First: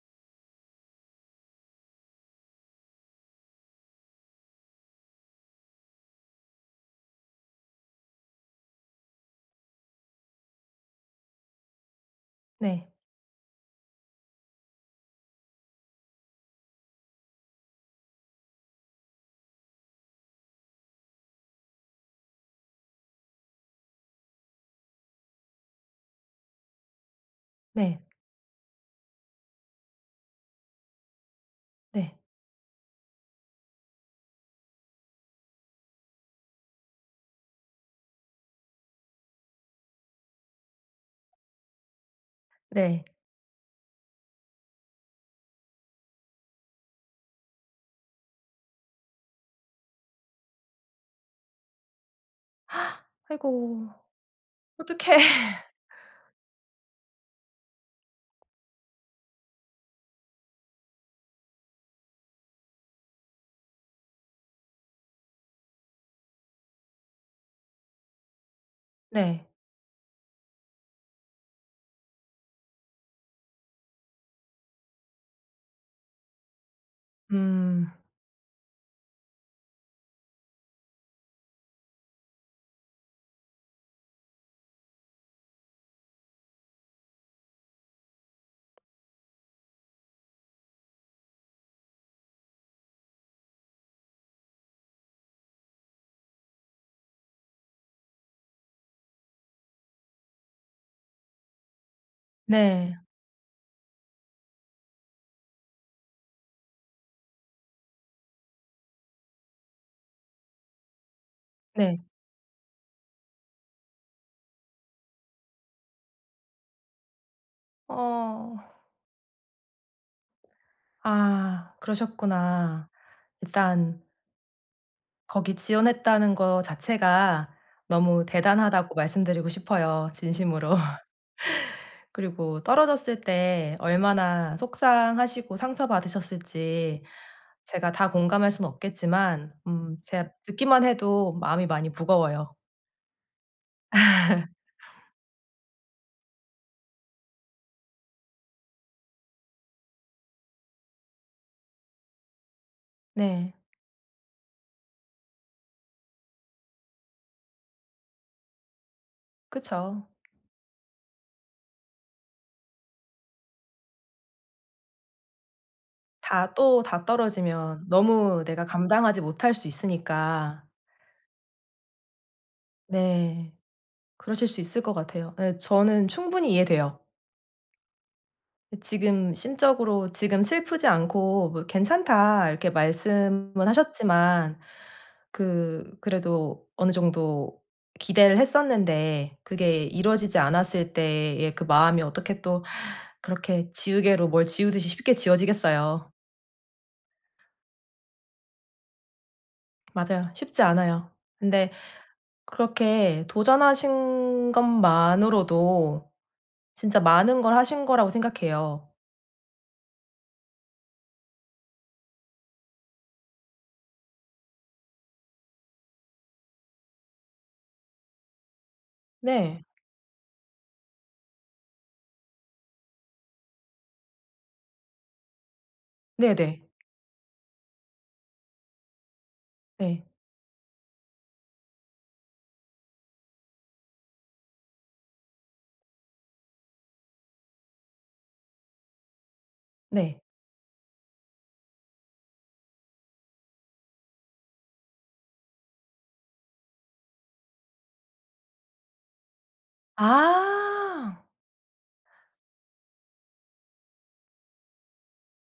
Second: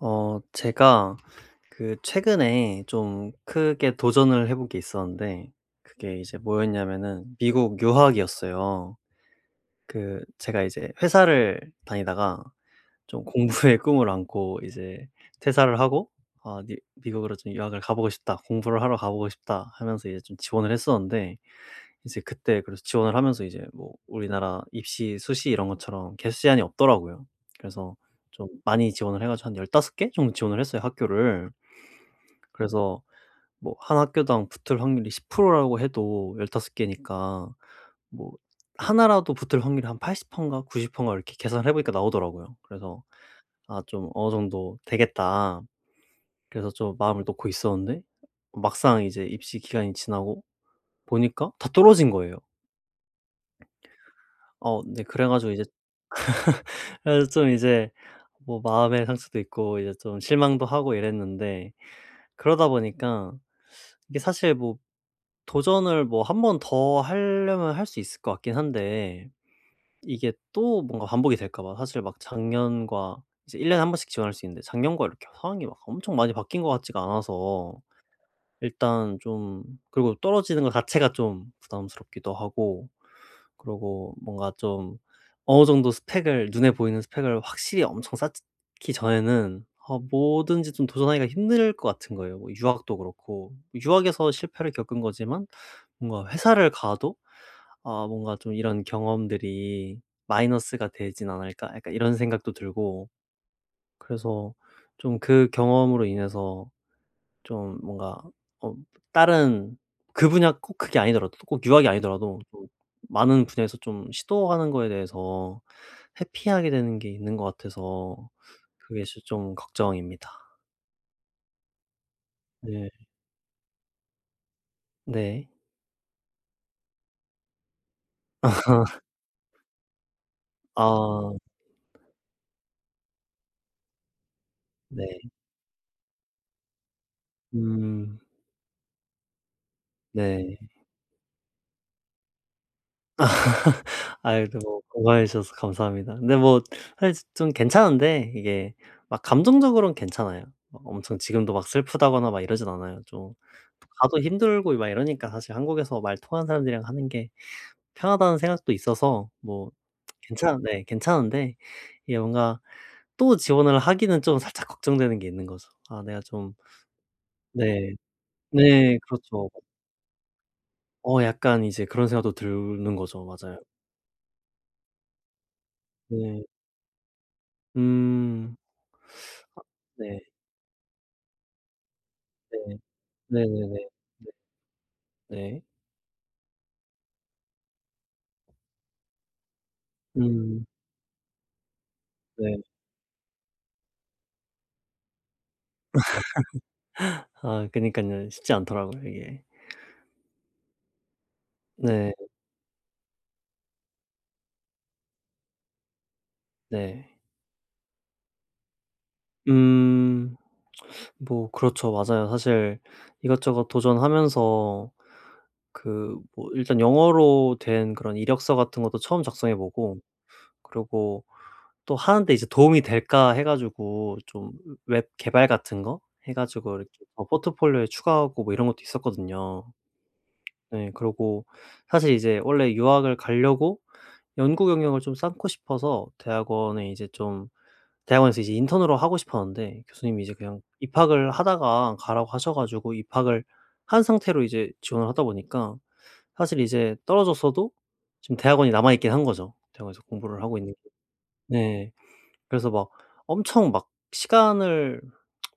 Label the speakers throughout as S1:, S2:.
S1: 제가 그 최근에 좀 크게 도전을 해본 게 있었는데 그게 이제 뭐였냐면은 미국 유학이었어요. 그 제가 이제 회사를 다니다가
S2: 네.
S1: 좀 공부의 꿈을 안고 이제 퇴사를 하고 아 미 미국으로 좀 '유학을 가보고 싶다. 공부를 하러 가보고 싶다.' 하면서 이제 좀 지원을 했었는데 이제 그때 그래서 지원을 하면서 이제 뭐 우리나라 입시, 수시 이런 것처럼 개수 제한이 없더라고요. 그래서
S2: 네.
S1: 좀 많이 지원을 해 가지고 한 15개 정도 지원을 했어요, 학교를.
S2: 네.
S1: 그래서 뭐 한 학교당 붙을 확률이 10%라고 해도 15 개니까 뭐 하나 라도 붙을 확률이 한 80 퍼인가 90 퍼인가 이렇게 계산을 해 보니까 나오더라고요. 그래서
S2: 네.
S1: '아 좀 어느 정도 되겠다.' 그래서 좀 마음을 놓고 있었는데 막상 이제 입시 기간이 지나고 보니까 다 떨어진 거예요.
S2: 아이고
S1: 어 네,
S2: 어떡해.
S1: 그래 가지고 이제 그래서 좀 이제 뭐 마음의 상처도 있고 이제 좀 실망도 하고 이랬는데 그러다 보니까 이게 사실 뭐 도전을 뭐 한 번 더 하려면 할 수 있을 것 같긴 한데
S2: 네.
S1: 이게 또 뭔가 반복이 될까 봐. 사실 막 작년과 이제 1 년에 한 번씩 지원할 수 있는데 작년과 이렇게 상황이 막 엄청 많이 바뀐 것 같지가 않아서
S2: 음.
S1: 일단 좀 그리고 떨어지는 것 자체가 좀 부담스럽기도 하고 그러고 뭔가 좀 어느 정도 스펙을 눈에 보이는 스펙을 확실히 엄청 쌓기 전에는 아 뭐든지 좀 도전하기가 힘들 것 같은 거예요. 뭐 유학도 그렇고 유학에서 실패를 겪은 거지만 뭔가 회사를 가도 아 뭔가 좀 이런 경험들이 '마이너스가 되진 않을까?' 약간 이런 생각도
S2: 네.
S1: 들고 그래서 좀 그 경험으로 인해서 좀 뭔가 어 다른 그 분야 꼭 그게 아니더라도 꼭 유학이
S2: 네.
S1: 아니더라도 좀 많은 분야에서 좀 시도하는 거에 대해서 회피하게 되는 게 있는 것 같아서
S2: 어.
S1: 그게 시 좀 걱정입니다.
S2: 아 그러셨구나.
S1: 네.
S2: 일단
S1: 네.
S2: 거기 지원했다는 거 자체가 너무 대단하다고 말씀드리고 싶어요 진심으로.
S1: 아
S2: 그리고 떨어졌을 때 얼마나
S1: 네.
S2: 속상하시고 상처받으셨을지 제가 다
S1: 음
S2: 공감할 수는 없겠지만 제가
S1: 네.
S2: 듣기만 해도 마음이 많이 무거워요.
S1: 아이고 뭐 공감해 주셔서 감사합니다. 근데 뭐 사실 좀 괜찮은데 이게 막 감정적으로는 괜찮아요. 막 엄청 지금도 막 슬프다거나 막 이러진 않아요. 좀
S2: 네.
S1: 가도 힘들고 막 이러니까 사실 한국에서 말 통하는 사람들이랑 하는 게 편하다는 생각도 있어서 뭐
S2: 그쵸.
S1: 괜찮 네 괜찮은데 이게 뭔가 또 지원을 하기는 좀 살짝 걱정되는 게 있는 거죠. 아 내가
S2: 다
S1: 좀
S2: 또 다 떨어지면
S1: 네.
S2: 너무 내가
S1: 네
S2: 감당하지
S1: 그렇죠.
S2: 못할 수 있으니까.
S1: 약간 이제 그런 생각도 드는 거죠.
S2: 네.
S1: 맞아요.
S2: 그러실 수 있을 것 같아요. 예 저는
S1: 네.
S2: 충분히 이해돼요.
S1: 음.
S2: 예 지금 심적으로
S1: 네.
S2: 지금 슬프지 않고 뭐 "괜찮다." 이렇게
S1: 네.
S2: 말씀은
S1: 네네네. 네.
S2: 하셨지만
S1: 네.
S2: 그래도 어느 정도 기대를 했었는데 그게 이루어지지
S1: 음
S2: 않았을 때의 그 마음이 어떻게
S1: 네.
S2: 또 그렇게 지우개로 뭘 지우듯이 쉽게 지워지겠어요.
S1: 아 그니깐요. 쉽지 않더라고요 이게.
S2: 맞아요. 쉽지 않아요. 근데
S1: 네.
S2: 그렇게 도전하신 것만으로도 진짜
S1: 네.
S2: 많은 걸 하신 거라고 생각해요.
S1: 음뭐 그렇죠. 맞아요. 사실 이것저것 도전하면서 그 뭐 일단 영어로 된 그런 이력서 같은 것도 처음 작성해
S2: 네.
S1: 보고 그리고 또 하는데 이제 '도움이 될까?' 해 가지고 좀 웹 개발 같은 거 해
S2: 네네.
S1: 가지고 이렇게 더 포트폴리오에 추가하고 뭐 이런 것도 있었거든요.
S2: 네.
S1: 네. 그러고 사실 이제 원래 유학을 가려고 연구 경력을 좀 쌓고 싶어서 대학원에 이제 좀 대학원에서 이제 인턴으로 하고 싶었는데
S2: 네.
S1: 교수님이 이제 그냥 입학을 하다가 가라고 하셔 가지고 입학을 한 상태로 이제 지원을 하다 보니까 사실 이제 떨어졌어도 지금 대학원이 남아 있긴 한 거죠. 대학원에서 공부를 하고 있는 게.
S2: 아.
S1: 네. 그래서 막 엄청 막 시간을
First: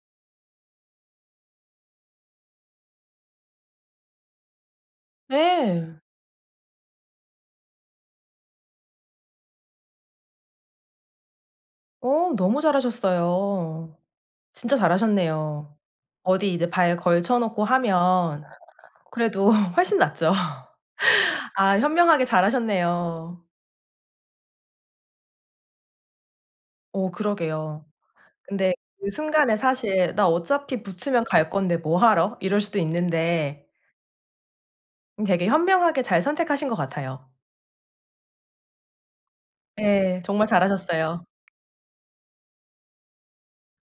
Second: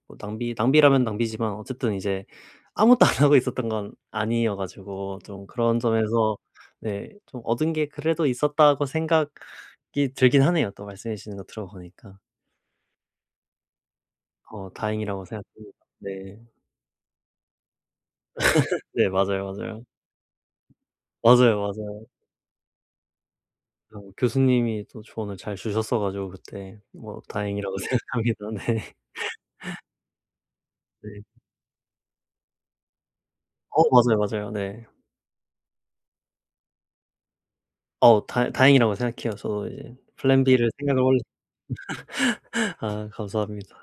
S1: 뭐 낭비라면 낭비지만 어쨌든 이제 아무것도 안 하고 있었던 건 아니어 가지고 좀 그런
S2: 네.
S1: 점에서 네 좀 얻은 게 그래도 있었다고 생각이 들긴 하네요. 또 말씀해 주시는 거 들어 보니까.
S2: 너무 잘하셨어요.
S1: 어
S2: 진짜
S1: 다행이라고
S2: 잘하셨네요.
S1: 생각합니다. 네.
S2: 어디 이제 발 걸쳐 놓고 하면
S1: 네 맞아요,
S2: 그래도
S1: 맞아요.
S2: 훨씬 낫죠.
S1: 맞아요,
S2: 아
S1: 맞아요.
S2: 현명하게 잘하셨네요.
S1: 어 교수님이 또 조언을 잘 주셨어 가지고 그때
S2: 어
S1: 뭐 다행이라고
S2: 그러게요.
S1: 생각합니다.
S2: 근데
S1: 네.
S2: 그 순간에 사실 '나 어차피
S1: 네.
S2: 붙으면 갈 건데 뭐 하러?' 이럴 수도 있는데
S1: 어 맞아요, 맞아요. 네.
S2: 되게 현명하게 잘 선택하신 것 같아요.
S1: 어 다 다행이라고 생각해요. 저도 이제
S2: 예.
S1: 플랜
S2: 정말
S1: B를 생각을 원래
S2: 잘하셨어요.
S1: 아 감사합니다.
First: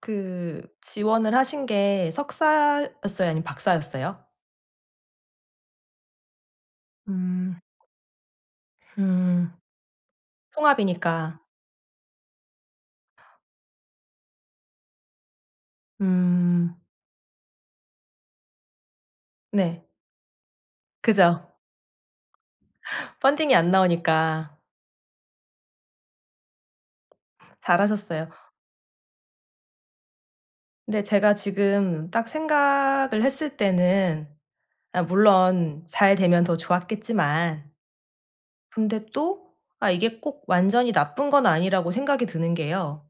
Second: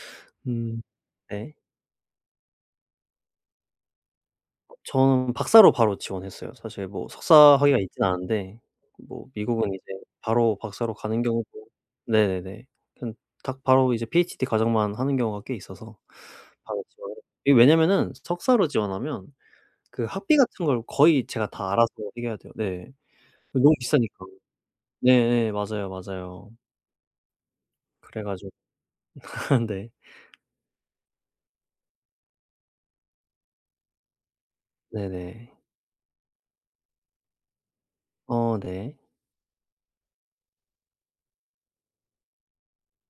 S2: 그
S1: 음.
S2: 지원을
S1: 네.
S2: 하신 게 석사였어요? 아니면 박사였어요?
S1: 저는 박사로 바로 지원했어요. 사실 뭐 석사
S2: 음.
S1: 학위가 있진 않은데 뭐
S2: 음.
S1: 미국은 이제 바로 박사로 가는
S2: 통합이니까.
S1: 경우도 네네네. 그냥 딱 바로 이제 PhD 과정만 하는 경우가 꽤 있어서
S2: 음.
S1: 바로 지원을 이게 왜냐면은 석사로 지원하면
S2: 네.
S1: 그 학비 같은 걸 거의
S2: 그죠.
S1: 제가 다 알아서 해결해야 돼요. 네.
S2: 펀딩이 안
S1: 너무 비싸니까.
S2: 나오니까.
S1: 네네 맞아요, 맞아요. 그래
S2: 잘하셨어요.
S1: 가지고 네.
S2: 근데 제가 지금 딱 생각을 했을 때는 아
S1: 네네.
S2: 물론 잘 되면 더 좋았겠지만
S1: 어 네.
S2: 근데 또 아 이게 꼭 완전히 나쁜 건 아니라고 생각이 드는 게요.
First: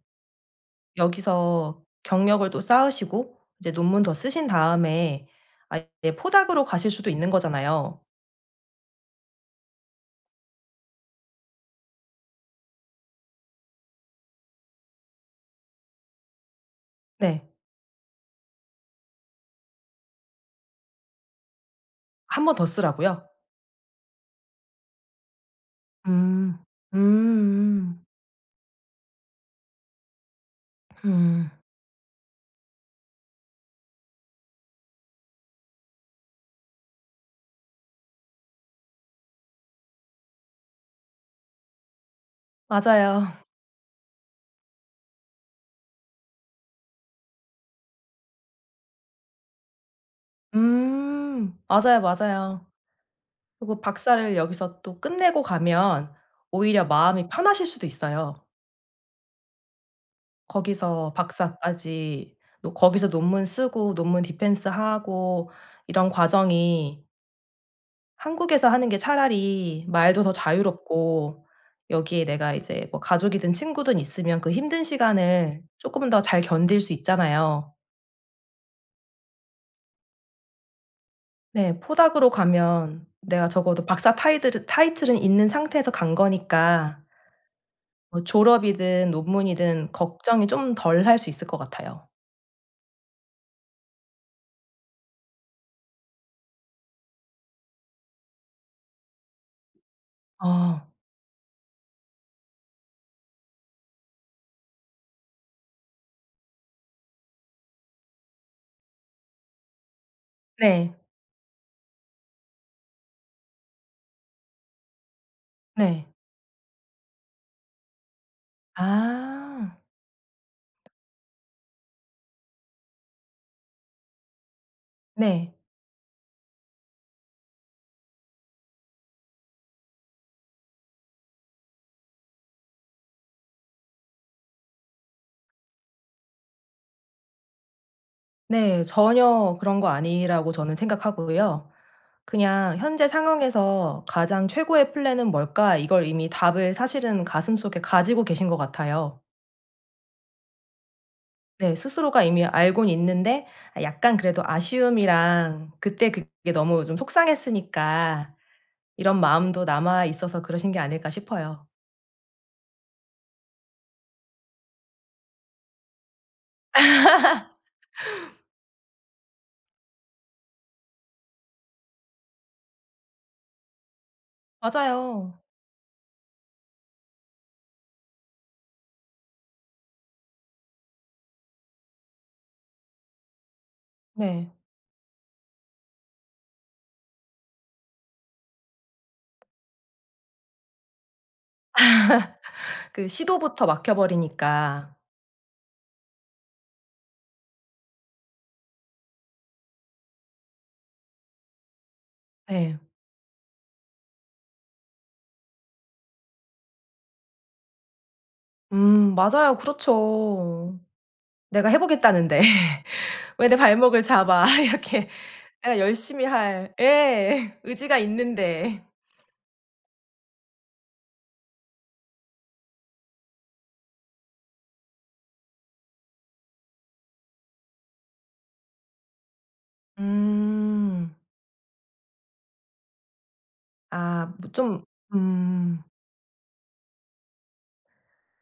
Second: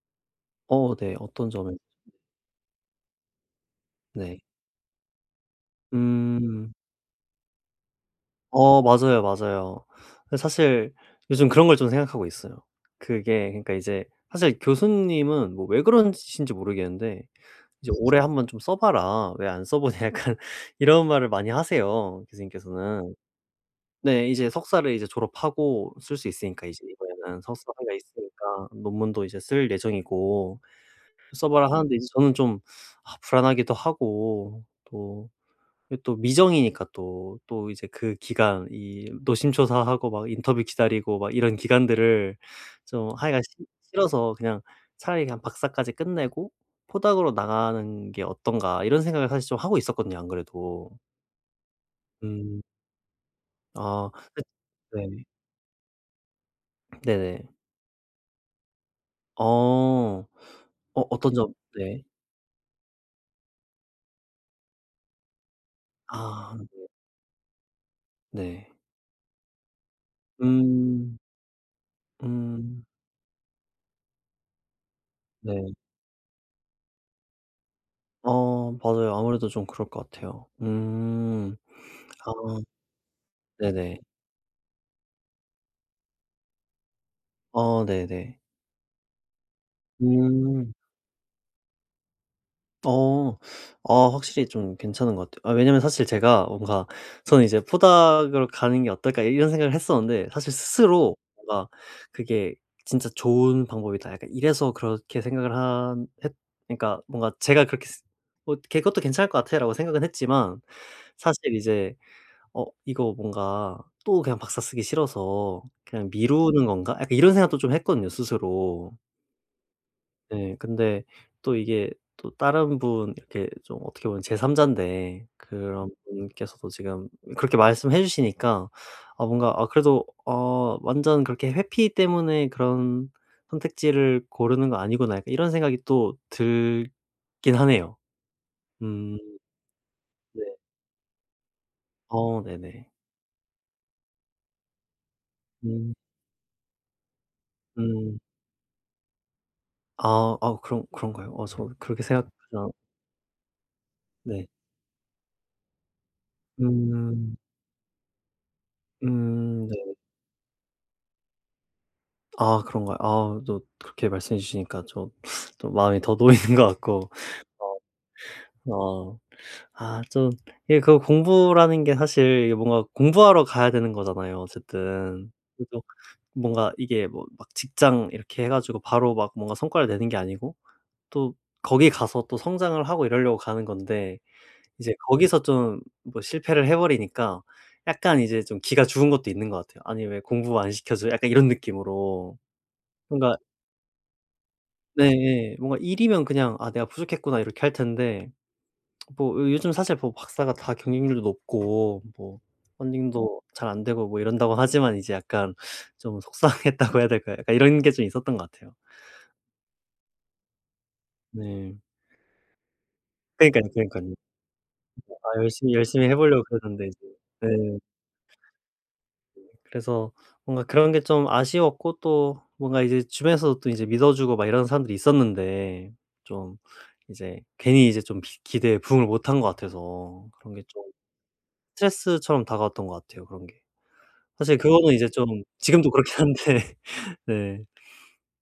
S1: 어 네. 어떤 점에
S2: 여기서 경력을 또 쌓으시고 이제 논문 더
S1: 네.
S2: 쓰신 다음에 아예 포닥으로
S1: 음.
S2: 가실 수도 있는 거잖아요.
S1: 어 맞아요, 맞아요. 근데 사실 요즘 그런 걸 좀 생각하고 있어요. 그게 그러니까 이제 사실 교수님은 뭐 왜 그러신지 모르겠는데
S2: 네.
S1: 이제 "올해 한번 좀 써 봐라. 왜 안 써 보냐." 약간 이런 말을 많이 하세요,
S2: 한 번 더
S1: 교수님께서는.
S2: 쓰라고요?
S1: 네. 이제 석사를 이제 졸업하고 쓸 수
S2: 음.
S1: 있으니까 이제 이번에는 석사 학위가
S2: 음음.
S1: 있으니까 논문도 이제 쓸 예정이고 "써
S2: 음.
S1: 봐라." 하는데 이제 저는 좀 아 불안하기도 하고 또 그리고 또 미정이니까 또 이제 그 기간 이 노심초사하고 막 인터뷰 기다리고 막 이런 기간들을 좀
S2: 맞아요.
S1: 하기가 싫 싫어서 그냥 차라리 그냥 '박사까지 끝내고 포닥으로 나가는 게 어떤가.' 이런 생각을 사실 좀 하고 있었거든요 안 그래도.
S2: 음. 맞아요,
S1: 음.
S2: 맞아요. 그리고
S1: 아.
S2: 박사를
S1: 그
S2: 여기서 또
S1: 네.
S2: 끝내고 가면 오히려 마음이
S1: 네네.
S2: 편하실 수도 있어요.
S1: 어. 어
S2: 거기서
S1: 어떤 점 네.
S2: 박사까지 노 거기서 논문 쓰고 논문 디펜스하고 이런
S1: 아
S2: 과정이
S1: 네.
S2: 한국에서 하는 게 차라리 말도 더
S1: 음.
S2: 자유롭고 여기에 내가
S1: 음.
S2: 이제 뭐 가족이든 친구든 있으면 그 힘든 시간을
S1: 네.
S2: 쪼끔은 더 잘 견딜 수 있잖아요.
S1: 어 맞아요. 아무래도 좀 그럴 것 같아요. 음.
S2: 네.
S1: 아
S2: 포닥으로 가면 내가 적어도
S1: 네네.
S2: 박사 타이들은 타이틀은 있는 상태에서 간 거니까
S1: 어
S2: 뭐
S1: 네네.
S2: 졸업이든 논문이든 걱정이
S1: 음.
S2: 좀 덜 할 수 있을 것 같아요.
S1: 어. 아 확실히 좀 괜찮은 것 같아요. 아 왜냐면 사실 제가 뭔가 저는 이제 '포닥으로 가는 게 어떨까.' 이런 생각을 했었는데 사실
S2: 어.
S1: 스스로 뭔가 그게 '진짜 좋은 방법이다.' 약간 이래서 그렇게 생각을 한 했 그러니까 뭔가 제가 그렇게 쓰 뭐 '걔 것도 괜찮을 것 같아.'라고 생각은 했지만
S2: 네.
S1: 사실 이제 '어 이거 뭔가 또 그냥 박사 쓰기 싫어서
S2: 네.
S1: 그냥 미루는 건가?' 약간 이런 생각도 좀 했거든요 스스로.
S2: 아.
S1: 네. 근데 또 이게 또 다른 분 이렇게 좀 어떻게 보면 제3 자인데
S2: 네.
S1: 그런 분께서도 지금 그렇게 말씀해 주시니까 아 뭔가 아 그래도 어 완전 그렇게 회피 때문에 그런 선택지를 고르는 거 아니구나 약간 이런 생각이 또 들긴 하네요.
S2: 네.
S1: 음
S2: 전혀 그런 거
S1: 네.
S2: 아니라고 저는 생각하고요.
S1: 어
S2: 그냥
S1: 네네.
S2: '현재 상황에서 가장 최고의 플랜은 뭘까?'
S1: 음
S2: 이걸 이미 답을 사실은 가슴속에
S1: 음.
S2: 가지고 계신 것 같아요.
S1: 아 아 그런 그런가요? 어 저
S2: 네.
S1: 그렇게
S2: 스스로가
S1: 생각하지
S2: 이미
S1: 않았
S2: 알고는 있는데 아 약간 그래도
S1: 네.
S2: 아쉬움이랑 그때 그게 너무 좀
S1: 음.
S2: 속상했으니까 이런 마음도
S1: 음 네.
S2: 남아 있어서 그러신 게 아닐까 싶어요.
S1: 아 그런가요? 아 또 그렇게 말씀해 주시니까 좀 또 마음이 더 놓이는 것 같고 어 어 아 좀 이게 그 공부라는 게 사실 이게 뭔가 공부하러 가야 되는 거잖아요 어쨌든.
S2: 맞아요.
S1: 그래서 뭔가 이게 뭐 막 직장 이렇게 해 가지고 바로 막 뭔가 성과를 내는 게 아니고 또 거기 가서 또 성장을 하고 이러려고 가는 건데
S2: 네.
S1: 이제 거기서 좀 뭐 실패를 해 버리니까 약간 이제 좀 기가 죽은 것도 있는 것 같아요. '아니 왜 공부 안 시켜줘?' 약간 이런 느낌으로.
S2: 그
S1: 그러니까
S2: 시도부터 막혀 버리니까.
S1: 네. 뭔가 일이면 그냥 '아 내가 부족했구나.' 이렇게 할 텐데 뭐 요 요즘 사실 뭐 박사가 다 경쟁률도 높고 뭐
S2: 네.
S1: 펀딩도 잘 안 되고 뭐 이런다고 하지만 이제 약간 좀 속상했다고 해야 될까요? 약간 이런 게 좀 있었던 것 같아요.
S2: 맞아요. 그렇죠. '내가
S1: 네.
S2: 해 보겠다는데
S1: 그
S2: 왜
S1: 니
S2: 내
S1: 까요
S2: 발목을
S1: 그니깐요.
S2: 잡아.' 이렇게
S1: 아 열심히,
S2: 내가
S1: 열심히 해
S2: 열심히
S1: 보려고 그러
S2: 할
S1: 는데 이제 네.
S2: 예. 의지가 있는데.
S1: 그래서 뭔가 그런 게 좀 아쉬웠고 또 뭔가 이제 주변에서도 또 이제 믿어 주고 막 이런 사람들이 있었는데 좀 이제 괜히 이제 좀 비 기대에 부응을 못한 것 같아서 그런 게좀
S2: 음.
S1: 스트레스처럼 다가왔던 것 같아요 그런 게.
S2: 아 뭐
S1: 사실
S2: 좀
S1: 그거는 이제 좀
S2: 음.
S1: 지금도 그렇긴 한데 네.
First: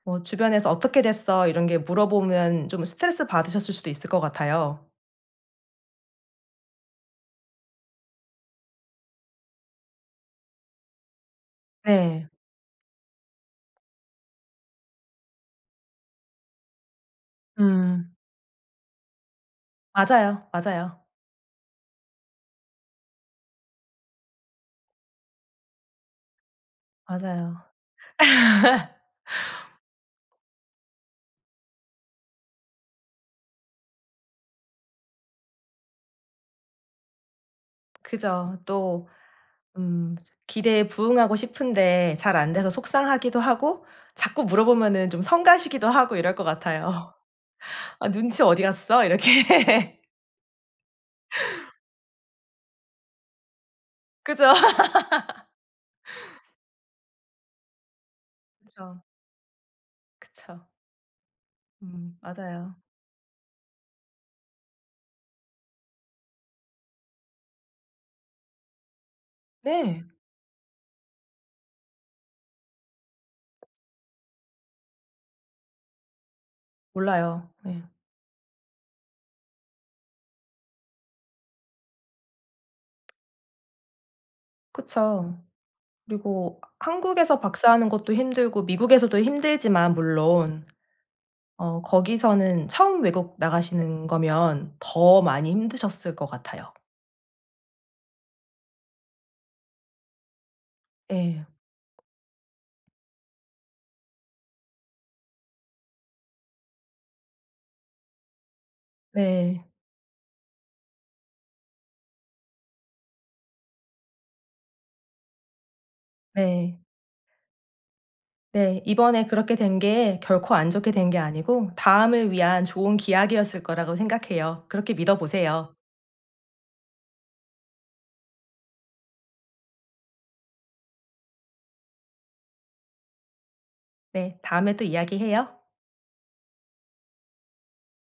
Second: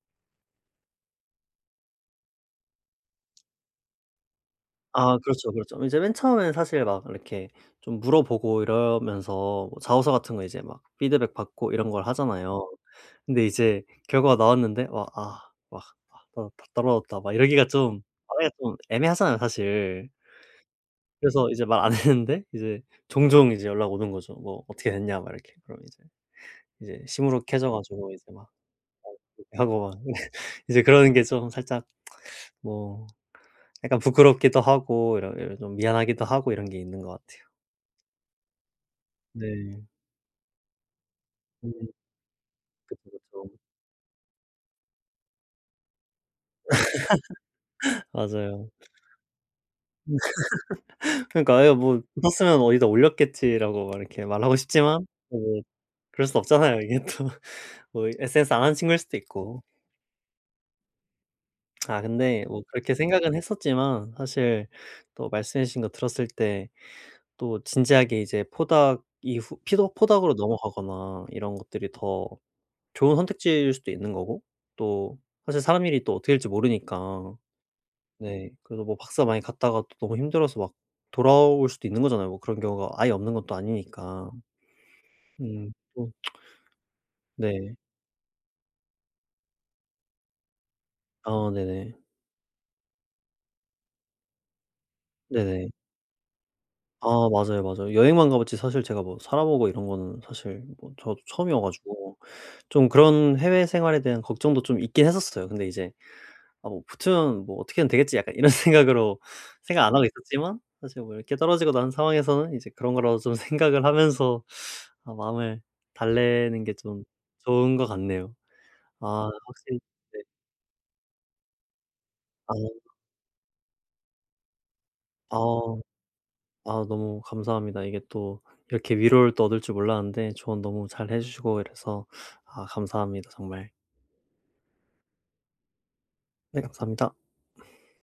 S2: 뭐 주변에서 "어떻게 됐어?" 이런 게 물어보면 좀 스트레스 받으셨을 수도 있을 것 같아요.
S1: 아 그렇죠, 그렇죠. 이제 맨 처음에는 사실 막 이렇게 좀 물어보고 이러면서 뭐 자소서 같은 거 이제 막 피드백 받고 이런 걸
S2: 네.
S1: 하잖아요. 근데 이제 결과가 나왔는데 와 '아 막 아 나 다 떨어졌다.' 막 이러기가 좀
S2: 음.
S1: 말하기가 좀 애매하잖아요 사실.
S2: 맞아요, 맞아요,
S1: 그래서 이제 말 안 했는데 이제 종종 이제 연락 오는 거죠. "뭐 어떻게 됐냐?" 막 이렇게. 그럼 이제 이제
S2: 맞아요.
S1: 시무룩해져 가지고 이제 막 이렇게 하고 막 이제 그런 게 좀 살짝 뭐 약간 부끄럽기도 하고 이런 좀 미안하기도 하고 이런 게 있는 것 같아요.
S2: 그죠. 또
S1: 네.
S2: 음 기대에 부응하고
S1: 음
S2: 싶은데 잘 안 돼서
S1: 그쵸,
S2: 속상하기도
S1: 그쵸.
S2: 하고 자꾸 물어보면은 좀 성가시기도 하고 이럴 것 같아요. "아 눈치 어디
S1: 맞아요.
S2: 갔어?" 이렇게.
S1: 그러니까 아예 뭐 붙었으면 어디다 올렸겠지."라고 막 이렇게
S2: 그죠?
S1: 말하고 싶지만 뭐 그럴 수 없잖아요. 이게 또 뭐 SNS 안 하는 친구일
S2: 그쵸.
S1: 수도 있고.
S2: 그쵸.
S1: 아 근데 뭐
S2: 맞아요.
S1: 그렇게 생각은 했었지만 사실 또 말씀해 주신 거 들었을 때 또 진지하게 이제 포닥 이후 피도
S2: 네.
S1: 포닥으로 넘어가거나 이런 것들이 더 좋은 선택지일 수도 있는 거고 또 사실 사람 일이 또 어떻게 될지 모르니까
S2: 몰라요. 네,
S1: 네 그래서 뭐 박사 많이 갔다가 또 너무 힘들어서 막 돌아올 수도 있는 거잖아요. 뭐 그런 경우가 아예 없는 것도 아니니까.
S2: 그쵸.
S1: 또
S2: 그리고 한국에서
S1: 네.
S2: 박사하는 것도 힘들고 미국에서도 힘들지만 물론
S1: 아 네네.
S2: 거기서는 처음 외국 나가시는 거면 더 많이
S1: 네네.
S2: 힘드셨을 것 같아요.
S1: 아 맞아요, 맞아요. 여행만 가 봤지 사실 제가 뭐 살아보고 이런 거는 사실 뭐 저도
S2: 예.
S1: 처음이어 가지고 좀 그런 해외 생활에 대한 걱정도 좀 있긴 했었어요. 근데 이제 '아 뭐 붙으면 뭐 어떻게든 되겠지.' 약간 이런 생각으로
S2: 네.
S1: 생각 안 하고 있었지만 사실 뭐 이렇게 떨어지고 난 상황에서는 이제 그런 거라도 좀 생각을 하면서 아 마음을 달래는 게
S2: 네.
S1: 좀 좋은 것 같네요.
S2: 네. 이번에
S1: 아
S2: 그렇게 된
S1: 확실히
S2: 게
S1: 네.
S2: 결코 안 좋게 된 게 아니고 다음을 위한
S1: 아
S2: 좋은 기약이었을 거라고 생각해요. 그렇게 믿어
S1: 아
S2: 보세요.
S1: 아 너무 감사합니다. 이게 또 이렇게 위로를 또 얻을 줄 몰랐는데 조언 너무 잘해 주시고 이래서 아 감사합니다 정말.
S2: 네. 다음에 또 이야기해요.
S1: 네 감사합니다.